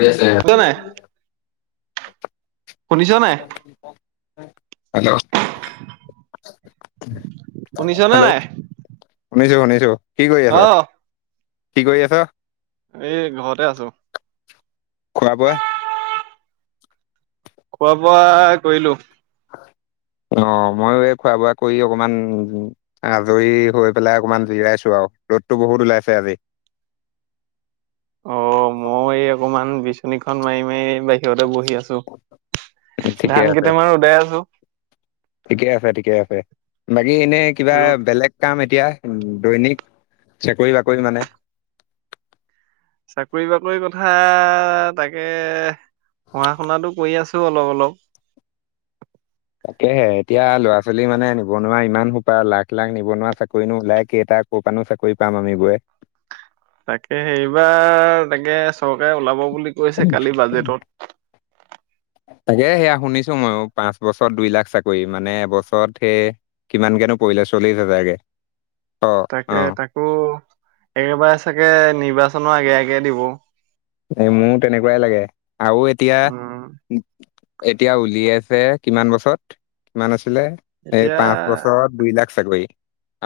গৈ আছে। শুনিছ নাই শুনিছ নাই হেল্ল' [unintelligible] শুনিছনে নাই? শুনিছোঁ শুনিছোঁ। কি কৰি আছ অ কি কৰি আছ? এই, ঘৰতে আছো। খোৱা, বোৱা? খোৱা- বোৱা কৰিলো। অ', ময়ো এই খোৱা - বোৱা কৰি অকমান আজৰি হৈ পেলাই অকণমান জিৰাইছো আও, ৰ'দতো বহুত ওলাইছে আজি। অ' মই এই অকমান বিচনীখন মাৰি মাৰি ব সিহঁতে বহি আছো। ঠিকে ধান আছে কেইটামান উদাই আছো। ঠিকে আছে, ঠিকে আছে। বাকী এনেই কিবা ৰ'দ বেলেগ কাম এতিয়া, দৈনিক চাকৰি বাকৰি মানে চাকৰি বাকৰি কথা তাকে পঢ়া - শুনাটো কৰি আছোঁ, অলপ অলপ। তাকেহে এতিয়া ল'ৰা ছোৱালী মানে, নিবনুৱা ইমান সোপা লাখ লাখ নিবনুৱা। চাকৰিনো ওলাই কেইটা? ক'পাণো চাকৰি পাম আমি বোৱে। তাকে, সেইবাৰ তাকে চৰকাৰে ওলাব বুলি কৈছে কালি উম', বাজেটত [inaudible] তাকে সেয়া শুনিছো ময়ো পাঁচ বছৰত দুই লাখ চাকৰি মানে এবছৰত সেই কিমানকে নো পৰিলে চলিশ হাজাৰকে। অ তাকে, অ তাকো একেবাৰে চাগে নিৰ্বাচনৰ আগে আগে দিব। এই মোৰ তেনেকুৱাই লাগে আৰু এতিয়া উম এতিয়া উলিয়াইছে কিমান বছৰত কিমান আছিলে? এই এতিয়া পাঁচ বছৰত দুই লাখ চাকৰি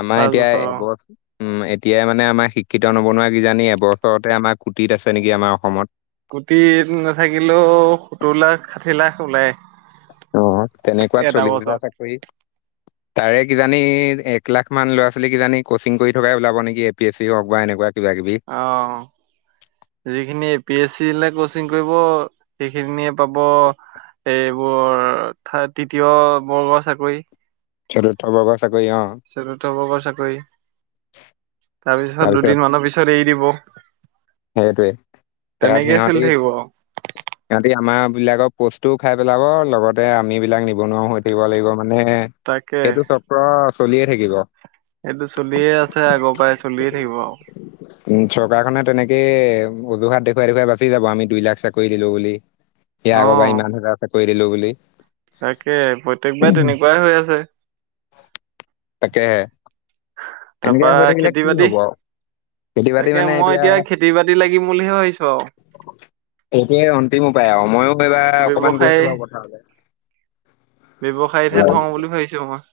আমাৰ পাঁচ এতিয়া বছৰ অ এবছ উম, এতিয়া মানে আমাৰ শিক্ষিত নবনুৱা কিজানি এবছৰতে আমাৰ কোটিত আছে নেকি আমাৰ অসমত। কোটিত নাথাকিলেও সত্তৰ লাখ ষাঠি লাখ ওলাই। অ' তেনেকুৱাত এটা চলিছ বছৰত। হাজাৰ চাকৰি তাৰে কিজানি, এক লাখ মান ল'ৰা-ছোৱালী কিজানি কচিং কৰি থকাই ওলাব নেকি? কেফে হওক বা এনেকুৱা কিবা কিবি। অ'। যিখিনি এ পি স চি লে কোচিং কৰিব সেইখিনিয়ে পাব এইবোৰ থা তৃতীয় বৰ্গৰ চাকৰি। চতুৰ্থ বৰ্গৰ চাকৰি অ'। [unintelligible] ভাগৰ চাকৰি। তাৰপিছত দুদিন মানৰ পিছত এৰি দিব। সেইটোৱে তাত তেনেকেই সিহঁতি চলি থাকিব। [unintelligible] সিহঁতি আমাৰ বিলাকৰ পোষ্টটো খাই পেলাব লগতে আমিবিলাক নিবনুৱা হৈ থাকিব লাগিব মানে তাকে সেইটো চক্ৰ চলিয়ে থাকিব। সেইটো চলিয়ে আছে আগৰ পৰাই চলিয়ে থাকিব আৰু। উম, চৰকাৰখনে তেনেকেই অভিঘাত দেখুৱাই দেখুৱাই বাচি যাব আমি দুই লাখ চাকৰি দিলো বুলি। সেইয়া আগৰ বা অ' ইমান হাজাৰ চৰকাৰী দিলো বুলি। তাকে প্ৰত্যেকবাৰ তেনেকুৱাই হৈ আছে। তাকে এনেকে তাৰপা হৈ থাকিলে খেতি কি বাতি হব আৰু? তাকে মই এতিয়া খেতি বাতি লাগিম বুলিহে ভাবিছো আৰু। সেইয়ে অন্তিম উপায় আৰু ময়ো এইবাৰ অকমান গৈছো ব্যৱসায় বাৰু পথাৰলে। ব্যৱসায়তহে থওঁ বুলি ভাবিছো অকণমান।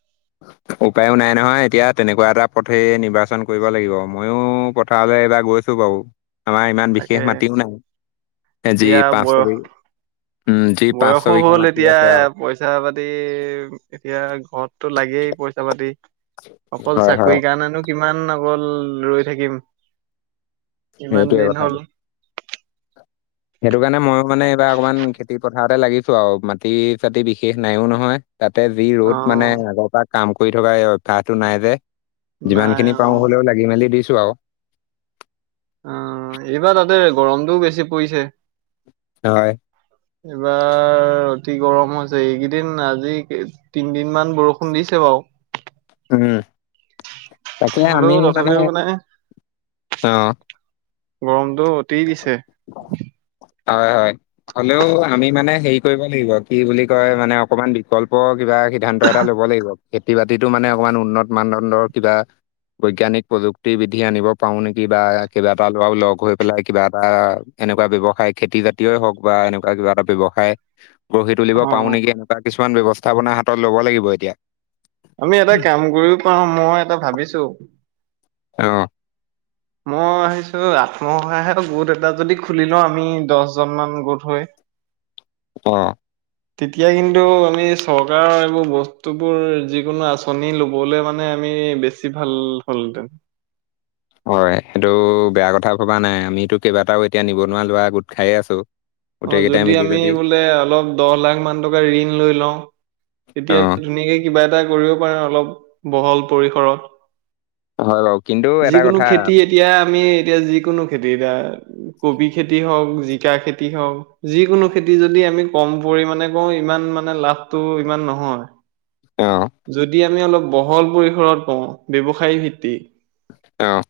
উপায়ো নাই নহয় এতিয়া তেনেকুৱা এটা পথেই নিৰ্বাচন কৰিব লাগিব ময়ো পথাৰলৈ এইবাৰ গৈছো। বাৰু আমাৰ ইমান তাকে বিশেষ মাটিও নাই। এ যি এতিয়া পাঁচ ছয় বয়স বিঘা উম যি পাঁচ বয়সো ছবিঘা হ'ল মাটি এতিয়া আছে আৰু পইচা পাতি এতিয়া ঘৰততো লাগেই পইচা পাতি। অকল হয় হয় চাকৰি কাৰণেনো কিমান অকল ৰৈ থাকিম। ইমান সেইটোৱে দিন হ'ল কথাটো সেইটো কাৰণে মই মানে এইবাৰ অকমান খেতি পথাৰতে লাগিছো আৰু মাটি চাতি বিশেষ নাইও নহয়। তাতে যি অ ৰ'দ মানে আগৰ পৰা কাম কৰি থকা এই অভ্যাসটো নাই যে। যিমান নাই খিনি অ পাৰোঁ হলেওঁ লাগি মেলি দিছো আৰু। অ এইবাৰ তাতে গৰমটোও বেছি পৰিছে। হয়। এইবাৰ অতি গৰম হৈছে এইকেইদিন আজি তিনদিন মান বৰষুণ দিছে বাৰু। উম। তাকে আমি হলেও মানে তথাপিও গৰমটো অতি দিছে। হয় হয়। হ'লেও আমি মানে হেৰি কৰিব লাগিব কি বুলি কয় মানে অকমান বিকল্পৰ কিবা সিদ্ধান্ত এটা ল'ব লাগিব খেতি বাতিতো মানে অকমান উন্নত মানদণ্ডৰ কিবা বৈজ্ঞানিক প্ৰযুক্তি বিধি আনিব পাৰো নেকি বা কিবা এটা ল'ৰা লগ হৈ পেলাই কিবা এটা এনেকুৱা ব্যৱসায় খেতি জাতীয় হওক বা এনেকুৱা কিবা এটা ব্যয়ৱসায় গঢ়ি অ তুলিব পাৰো নেকি বা কিছুমান ব্যৱস্থা আপনা হাতত ল'ব লাগিব এতিয়া। আমি এটা কাম কৰিও পাওঁ মই এটা ভাবিছো। অ। মই ভাবিছোঁ আত্মসহায় গোট এটা যদি খুলি লওঁ আমি দহজন মান গোট হয়। অ। তেতিয়া কিন্তু আমি চৰকাৰৰ এইবোৰ বস্তুবোৰ যিকোনো আঁচনি ল'বলৈ মানে আমি বেছি বেছি ভাল হ'ল হেতেন। হয়, সেইটো বেয়া কথা ভবা নাই আমিতো কেইবাটাও এতিয়া নিবনুৱা ল'ৰা গোট খাই আছোঁ। অ', যদি আমি বোলে অলপ দহ লাখ মান টকা ঋণ লৈ লওঁ। অ তেতিয়া ধুনীয়াকে কিবা এটা কৰিব পাৰে অলপ বহল পৰিসৰত হয় বাৰু কিন্তু এটা যিকোনো কথা খেতি এতিয়া আমি এতিয়া যিকোনো খেতি এতিয়া কবি খেতি হওক জিকা খেতি হওক যিকোনো খেতি যদি আমি কম পৰিমাণে কৰোঁ ইমান মানে লাভটো ইমান নহয়। অ', যদি আমি অলপ বহল পৰিসৰত পওঁ ব্যৱসায় ভিত্তিক অ',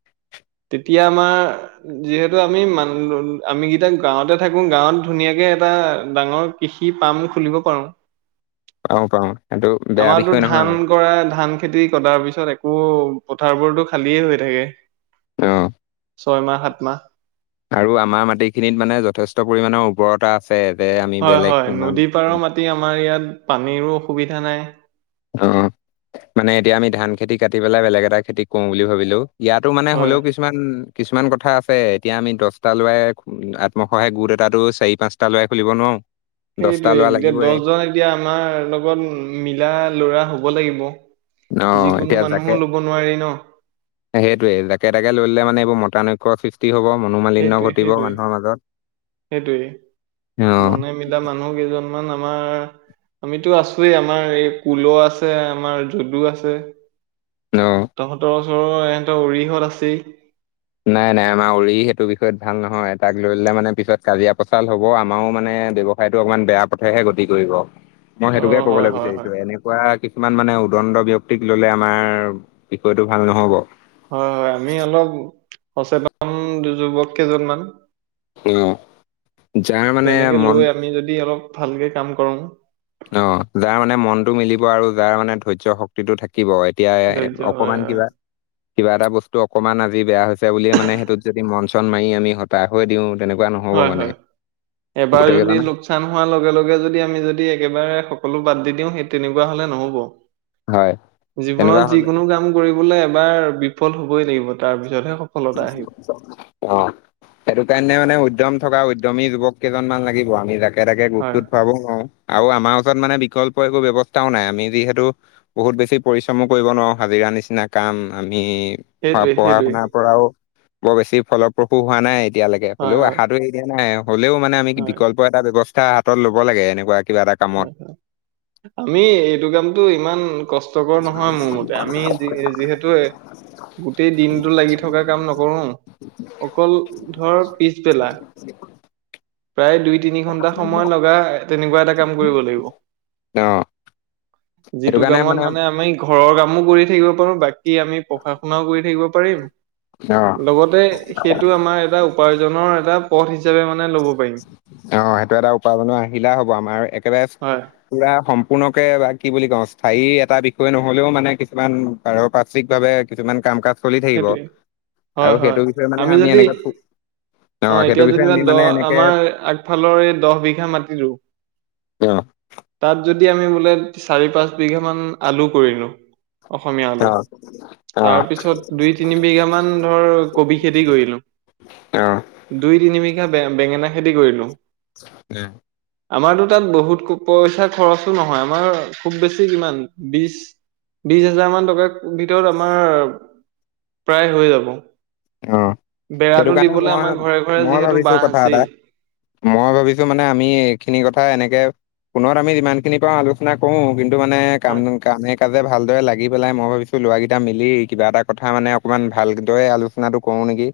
তেতিয়া আমাৰ যিহেতু আমি মান আমি কেইটা গাঁৱতে থাকো গাঁৱত ধুনীয়াকে এটা ডাঙৰ কৃষি পাৰ্ম খুলিব পাৰোঁ পাৰোঁ পাৰোঁ সেইটো বেয়া আমাৰতো বিষয় ধান নহয় কৰা ধান খেতি কতাৰ পিছত একো পথাৰবোৰতো খালিয়ে হৈ থাকে। অ', ছয়মাহ সাত মাহ আৰু আমাৰ মাটিখিনিত মানে যথেষ্ট পৰিমাণৰ উৰ্বৰতা আছে যে আমি হয় বেলেগ হয় নদী কিমান [unintelligible] আমাৰ ইয়াত পানীৰো অসুবিধা নাই। অ', মানে এতিয়া আমি ধান খেতি কাটি পেলাই বেলেগ এটা খেতি কৰো বুলি ভাবিলেও ইয়াতো মানে হয় হলেও কি কিছুমান - কিছুমান, কথা আছে এতিয়া আমি দশটা লৰাই আত্মসহায়ক গোট এটাতো চাৰি পাঁচ তা লয়াই খুলিব নোৱাৰো সেইটোৱে এতিয়া দশজন এতিয়া আমাৰ লগত মিলা লৰা হব লাগিব। অ', যিকোনো মানুহো লব নোৱাৰি ন? সেইটোয়ে যাকে তাকে লৈ ললে মানে মতানৈক্য সৃষ্টি তি হব মনোমালিন্য সেইটোৱে ঘটিব সেইটোৱে মানুহৰ মাজত সেইটোৱে অ', [unintelligible] মানুহ কেইজনমান আমাৰ আমিতো আছোযৱে আমাৰ এই কুল আছে, আমাৰ যদু আছে। অ', তহঁতৰ ওচৰৰ এহঁতৰ উৰিহত আছেই। নাই নাই আমাৰ উৰি সেইটো বিষয়ত ভাল নহয় তাক লৈ ললে মানে পিছত কাজিয়া পচাল হ'ব আমাৰো মানে ব্যৱ সাইটো অকনমান বেয়া পথেহে গতি কৰিব, মই অ সেইটোকে হয় কবলৈ হয় হয় বিচাৰিছো। এনেকুৱা কিছুমান মানে উদণ্ড ব্যক্তিক ললে আমাৰ বিষয়টো ভাল নহব। হয় - হয়, আমি অলপ সচেতন যুৱক কেইজনমান অ'। যাৰ মানে তেনেকে মন লৈ আমি যদি অলপ ভালকে কাম কৰো। অ', যাৰ মানে মনতটো মিলিব আৰু যাৰ মানে ধৈৰ্য শক্তি শক্তিটো থাকিব, এতিয়া ধৈৰ্য্য হয় অকমান হয় কিবা, কিবা এটা বস্তু অকণমান আজি বেয়া হৈছে বুলিয়ে মানে সেইটোত যদি মন চন মাৰি আমি হতাশ হৈ দিওঁ তেনেকুৱা নহ'ব হয় মানে গোটেই কেইজনে কাম হোৱা লগে লগে যদি আমি যদি একেবাৰে সকলো বাদ দি দিওঁ সেই তেনেকুৱা হলে নহব। হয় তেনেকুৱা জীৱনত হ'লে যিকোনো কাম কৰিবলে এবাৰ বিফল হবই লাগিব তাৰ পিছতহে সফলতা আহিব [inaudible] অ', সেইটো কাৰণে মানে উদ্যম থকা উদ্যমী যুৱক কেইজনমান লাগিব আমি জাগ একেটাকে হয়, গ্ৰুপটোত ভাৰাবও নোৱাৰো আৰু আমাৰ ওচৰত মানে বিকল্প একো ব্যৱস্থাও নাই আমি যিহেতু বহুত বেছি পৰিশ্ৰমো কৰিব নোৱাৰোঁ হাজিৰা নিচিনা কাম আমি সেইটোৱে, পঢ়া সেইটোৱে। শুনাৰ পৰাও বৰ বেছি ফলপ্ৰসু হোৱা নাই। এতিয়ালৈকে হয়, হ'লেও হয়, অশাটো এৰি দিয়া নাই হ'লেও মানে আমি হয়, বিকল্প এনেকুৱা এটা ব্যৱস্থা হাতত ল'ব লাগে এনেকুৱা কিবা এটা কামত হয় হয়। আমি এইটো কামতটো ইমান কষ্টকৰ নহয় মোৰ মতে আমি যিহেতু গোটেই দিনটো লাগি থাক থকা কাম নকৰো অকল ধৰ পিছবেলা। প্ৰায় দুই তিনি ঘন্টা সময় লগা তেনেকুৱা এটা কাম কৰিব লাগিব। অহ। যিটো কামত মানে আমি ঘৰৰ কামো কৰি থাকিব পাৰো বাকি আমি পঢ়া শুনাও কৰি থাকিব, পাৰিম অ লগতে সেইটো আমাৰ এটা উপাৰ্জনৰ এটা পথ হিচাপে মানে ল'ব পাৰিম। অ সেইটো এটা উপাৰ্জনৰ আহিলা হ'ব আমাৰ একেবাৰে হয়। পুৰা সম্পূৰ্ণকে বা কি বুলি কও স্থায়ী এটা বিষয় নহলেও মানে কিছুমান পাৰপাৰ্শ্বিকভাৱে কিছুমান কাম কাজ চলি থাকিব সেইটোৱে। হয়, আৰু হয়। সেইটো বিষয়ে মানে আমি এনে যদি অ সেইটো বিষয়ে আমি, দ মানে এনেকে আমাৰ আগফালৰ এই দহ বিঘা মাটিটো অ তাত যদি আমি বোলে চাৰি পাঁচ বিঘা মান আলু কৰিলো। অসমীয়া আলু অ অ তাৰপিছত, দুই তিনি বিঘা মান ধৰ কবি খেতি কৰিলো। অ দুই তিনি বিঘা বেঙেনা খেতি কৰিলো। দেহ, আমাৰতো তাত বহুত পইচা খৰচো নহয় আমাৰ খুব বেছি কিমান বিশ, বিশ হাজাৰ মান টকাৰ ভিতৰত আমাৰ প্ৰায় হৈ যাব অ সেইটো বেৰাটো কাৰণে দিবলে মই আমাৰ ঘৰে ঘৰে মই যিহেতু ভাবিছো বাহ কথা এটা আছেই। মই ভাবিছো মানে আমি এইখিনি কথা এনেকে। ফোনত আমি যিমানখিনি পাৰো আলোচনা কৰো কিন্তু মানে কাম কামে কাজে ভালদৰে লাগি পেলাই মই ভাবিছোঁ ল'ৰাকেইটা মিলি কিবা এটা কথা মানে অকণমান ভালদৰে আলো চনাটো কৰো নেকি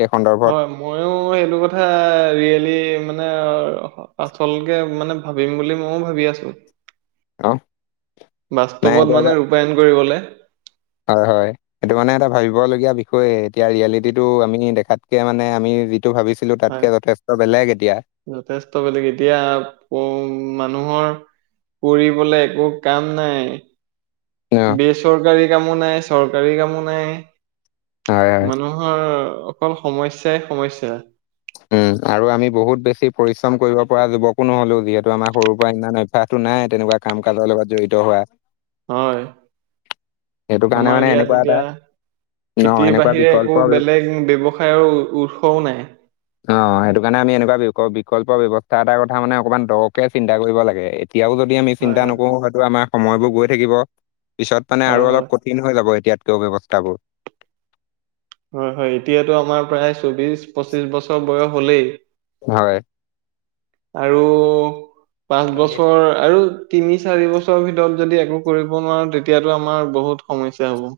এই সন্দৰ্ভত। হয় ময়ো সেইটো কথা ৰিয়েলি মানে আচলকে মানে ভাবিম বুলি মইও ভাবি আছো। অ নাই এইটো বাস্তৱত এটা মানে ৰূপায়ন কৰিবলে। হয় হয়। সেইটো মানে এটা ভাবিবলগীয়া বিষয় এতিয়া ৰিয়েলিটিটো আমি দেখাতকে মানে আমি যিটো ভাবিছো। ছিলো তাতকে হয় যথেষ্ট বেলেগ এতিয়া। যথেষ্ট বেলেগ এতিয়া মানুহৰ, কৰিবলে একো কাম নাই। অ বেচৰকাৰী কামো নাই চৰকাৰী কামো নাই হয় হয় মানুহৰ, অকল সমস্যাই সমস্যা। উম আৰু আমি বহুত বেছি পৰিশ্ৰম কৰিব পৰা যুৱকো নহলো যিহেতু আমাৰ সৰুৰ পৰা ইমান, সাহটো নাই তেনেকুৱা কাম কাজৰ লগত জড়িত হোৱা। হয়। সেইটো কাৰণে মানে আমাৰ ইয়াত এনেকুৱা এটা এতিয়া অ খেতিৰ এনেকুৱা বাহিৰে বিকল্প একো ব্য- বেলেগ ব্যৱসায়- সায়ৰ উৎসও নাই। অ সেইটো কাৰণে আমি এনেকুৱা বি বিকল্প ব্যয়ৱস্থা এটাাৰ কথা মানে অকণমান দৰকে চিন্তা কৰিব লাগে- এতিয়াও যদি আমি হয় চিন্তা হয় নকৰো হয়তো আমাৰ সময়বোৰ গৈ থাকিব। পিছত মানে হয় আৰু হয় অলপ কঠিন হৈ যাব এতিয়াতকে ব্যৱস্থাবোৰ। হয় হয় এতিয়াতো আমাৰ প্ৰায় চৌবিশ পঁচিশ বছৰ বয়স হলেই- হয়। আৰু পাঁচ বছৰ আৰু- তিনি চাৰি বছৰৰ ভিতৰত যদি একো কৰিব নোৱাৰো তেতিয়াতো আমাৰ বহুত সমস্যা হ'ব।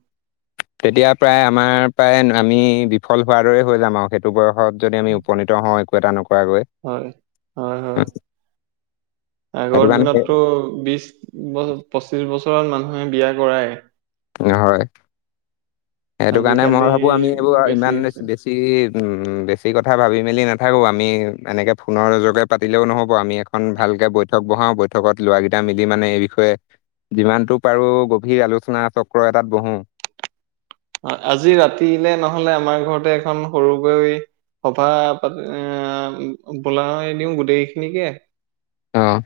তেতিয়া প্ৰায় আমাৰ প্ৰায় আমি বিফল হোৱাৰ দৰে হৈ যাম আৰু সেই- টো বয়সত যদি আমি উপনীত হওঁ একো এটা নকৰাকৈ। হয়, হয় হয়, উম, আগৰ সেইটো কাৰণে দিনতটো বিশ- পঁচিছ বছৰত মানুহে বিয়া কৰায়। হয়, সেইটো কাৰণে আজিকালি মই ভাবোঁ আমি এইবোৰ বেছি ইমান হৈছে বেছ- বেছি কথা ভাবি মেলি নাথাকোঁ আমি এনেকৈ ফোনৰ যোগে পাতিলেও নহ'ব আমি আকৌ- এখন ভালকে বৈঠক বহাও বৈঠকত লৰা কেইটা মিলি মানে এই বিষয়ে- যিমানতটো পাৰো গভীৰ আলোচনা চক্ৰ এটাত বহোঁ। অ আজি ৰাতিলে নহলে আমাৰ ঘৰতে এখন সৰু কৈ- সভা পাতি বোলাই দিওঁ গোটেই খিনিকে- অঁ।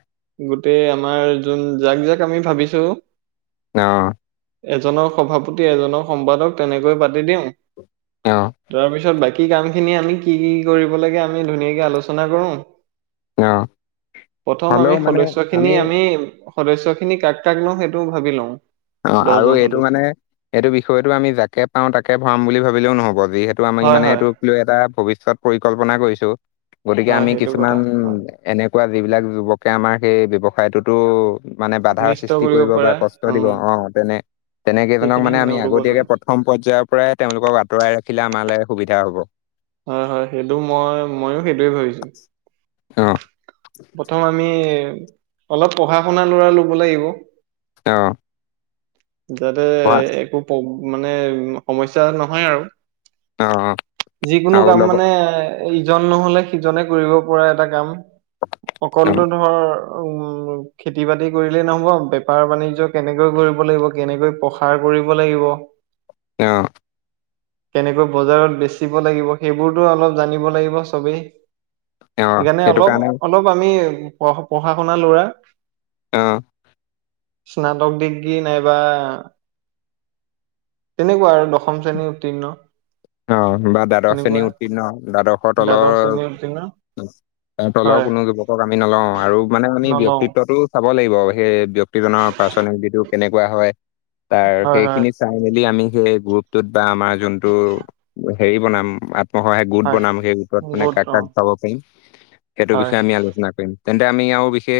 গোটেই আমাৰ যোন যাক জাক আমি ভাবিছো। অঁ। এজনৰ সভাপতি এজনৰ সম্পাদক তেনেকৈ পাতি দিওঁ- অ। তাৰ পিছত বাকী কাম খিনি আমি কি কি কৰিব লাগে, আমি ধুনীয়াকে আলোচনা কৰো। অ, হ'লেও মোক। সদস্য খিনি আমি সদস্য খিনি কাক কাক লওঁ সেইটোও ভাবি লওঁ। অ আৰু দহজন এইটো সদস্য মানে এইটো বিষয়টো আমি যাকে পাওঁ তাকে ভৰাম বুলি ভাবিলেও নহ'ব যিহেতু- এইটো আমি হয় মানে হয় এইটোক লৈ এটা ভৱিষ্যত পৰিকল্পনা কৰিছো গতিকে হয় আমি সেইটো কথা হয় কিছুমান- এনেকুৱা যিবিলাক যুৱকে আমাৰ সেই ব্যৱসায়টোতো- মানে বাধাৰ অনিষ্ট সৃষ্টি কৰিব বা পাৰা কষ্ট দিব উম অ তেনে তেনেকেইজনক সেইখিনি মানে আমি নল'ব নোৱাৰি আগতীয়াকে- প্ৰথম পৰ্য্যায়ৰ পৰাই তেওঁলোকক আঁতৰাই ৰাখিলে আমালে সুবিধা হব। হয় হয় সেইটো মই ময়ো সেইটোৱে ভাবিছো। অঁ' প্ৰথম আমি অলপ পঢ়া শুনা লৰা লব লাগিব। অঁ' যাতে একো প মানে সমস্যা নহয় আৰু। অ অ যিকোনো আৰু কাম লগত মানে- ইজন নহলে সিজনে কৰিব পৰা এটা কাম অ অকলতো ধৰ উম- খেতি বাতি কৰিলেই নহব বেপাৰ বাণিজ্য কেনেকৈ কৰিব লাগিব কেনেকৈ প্ৰসাৰ কৰিব লাগিব। অঁ' কেনেকৈ বজাৰত বেছিব লাগিব সেইবোৰতো অলপ জানিব লাগিব চবেই। অ সেইকাৰণে সেইটো অলপ কাৰণে অলপ আমি পঢ়া শুনা লৰা। অঁ' স্নাতক ডিগ্ৰী নাইবা- তেনেকুৱা আৰু দশম শ্ৰেণীৰ উত্তীৰ্ণ। অ বা দ্বাদশ শ্ৰেণী তেনেকুৱা উত্তীৰ্ণ দ্বাদশ, দ্বাদশ শ্ৰেনীৰ উত্তীৰ্ণ। ত তলৰ হয় কোনো যুৱকক আমি নলওঁ আৰু মানে আমি নলওঁ ব্যয়ক্তিত্বতো, চাব লাগিব সেই ব্যক্তিজনৰ পাৰ্চনেলিটিটো কেনেকুৱা হয়, তাৰ হয় হয় সেইখিনি- চাই মেলি আমি সেই গ্ৰুপটোত বা আমাৰ যোনটো হেৰি বনাম, অ সহায় গোট হয় বনাম সেই গোটত মানে বহুত কাক অ কাক যাব পাৰিম। সেইটো হয় বিষয়ে আমি আলোচনা কৰিম। তেন্তে আমি আৰু বিশেষ,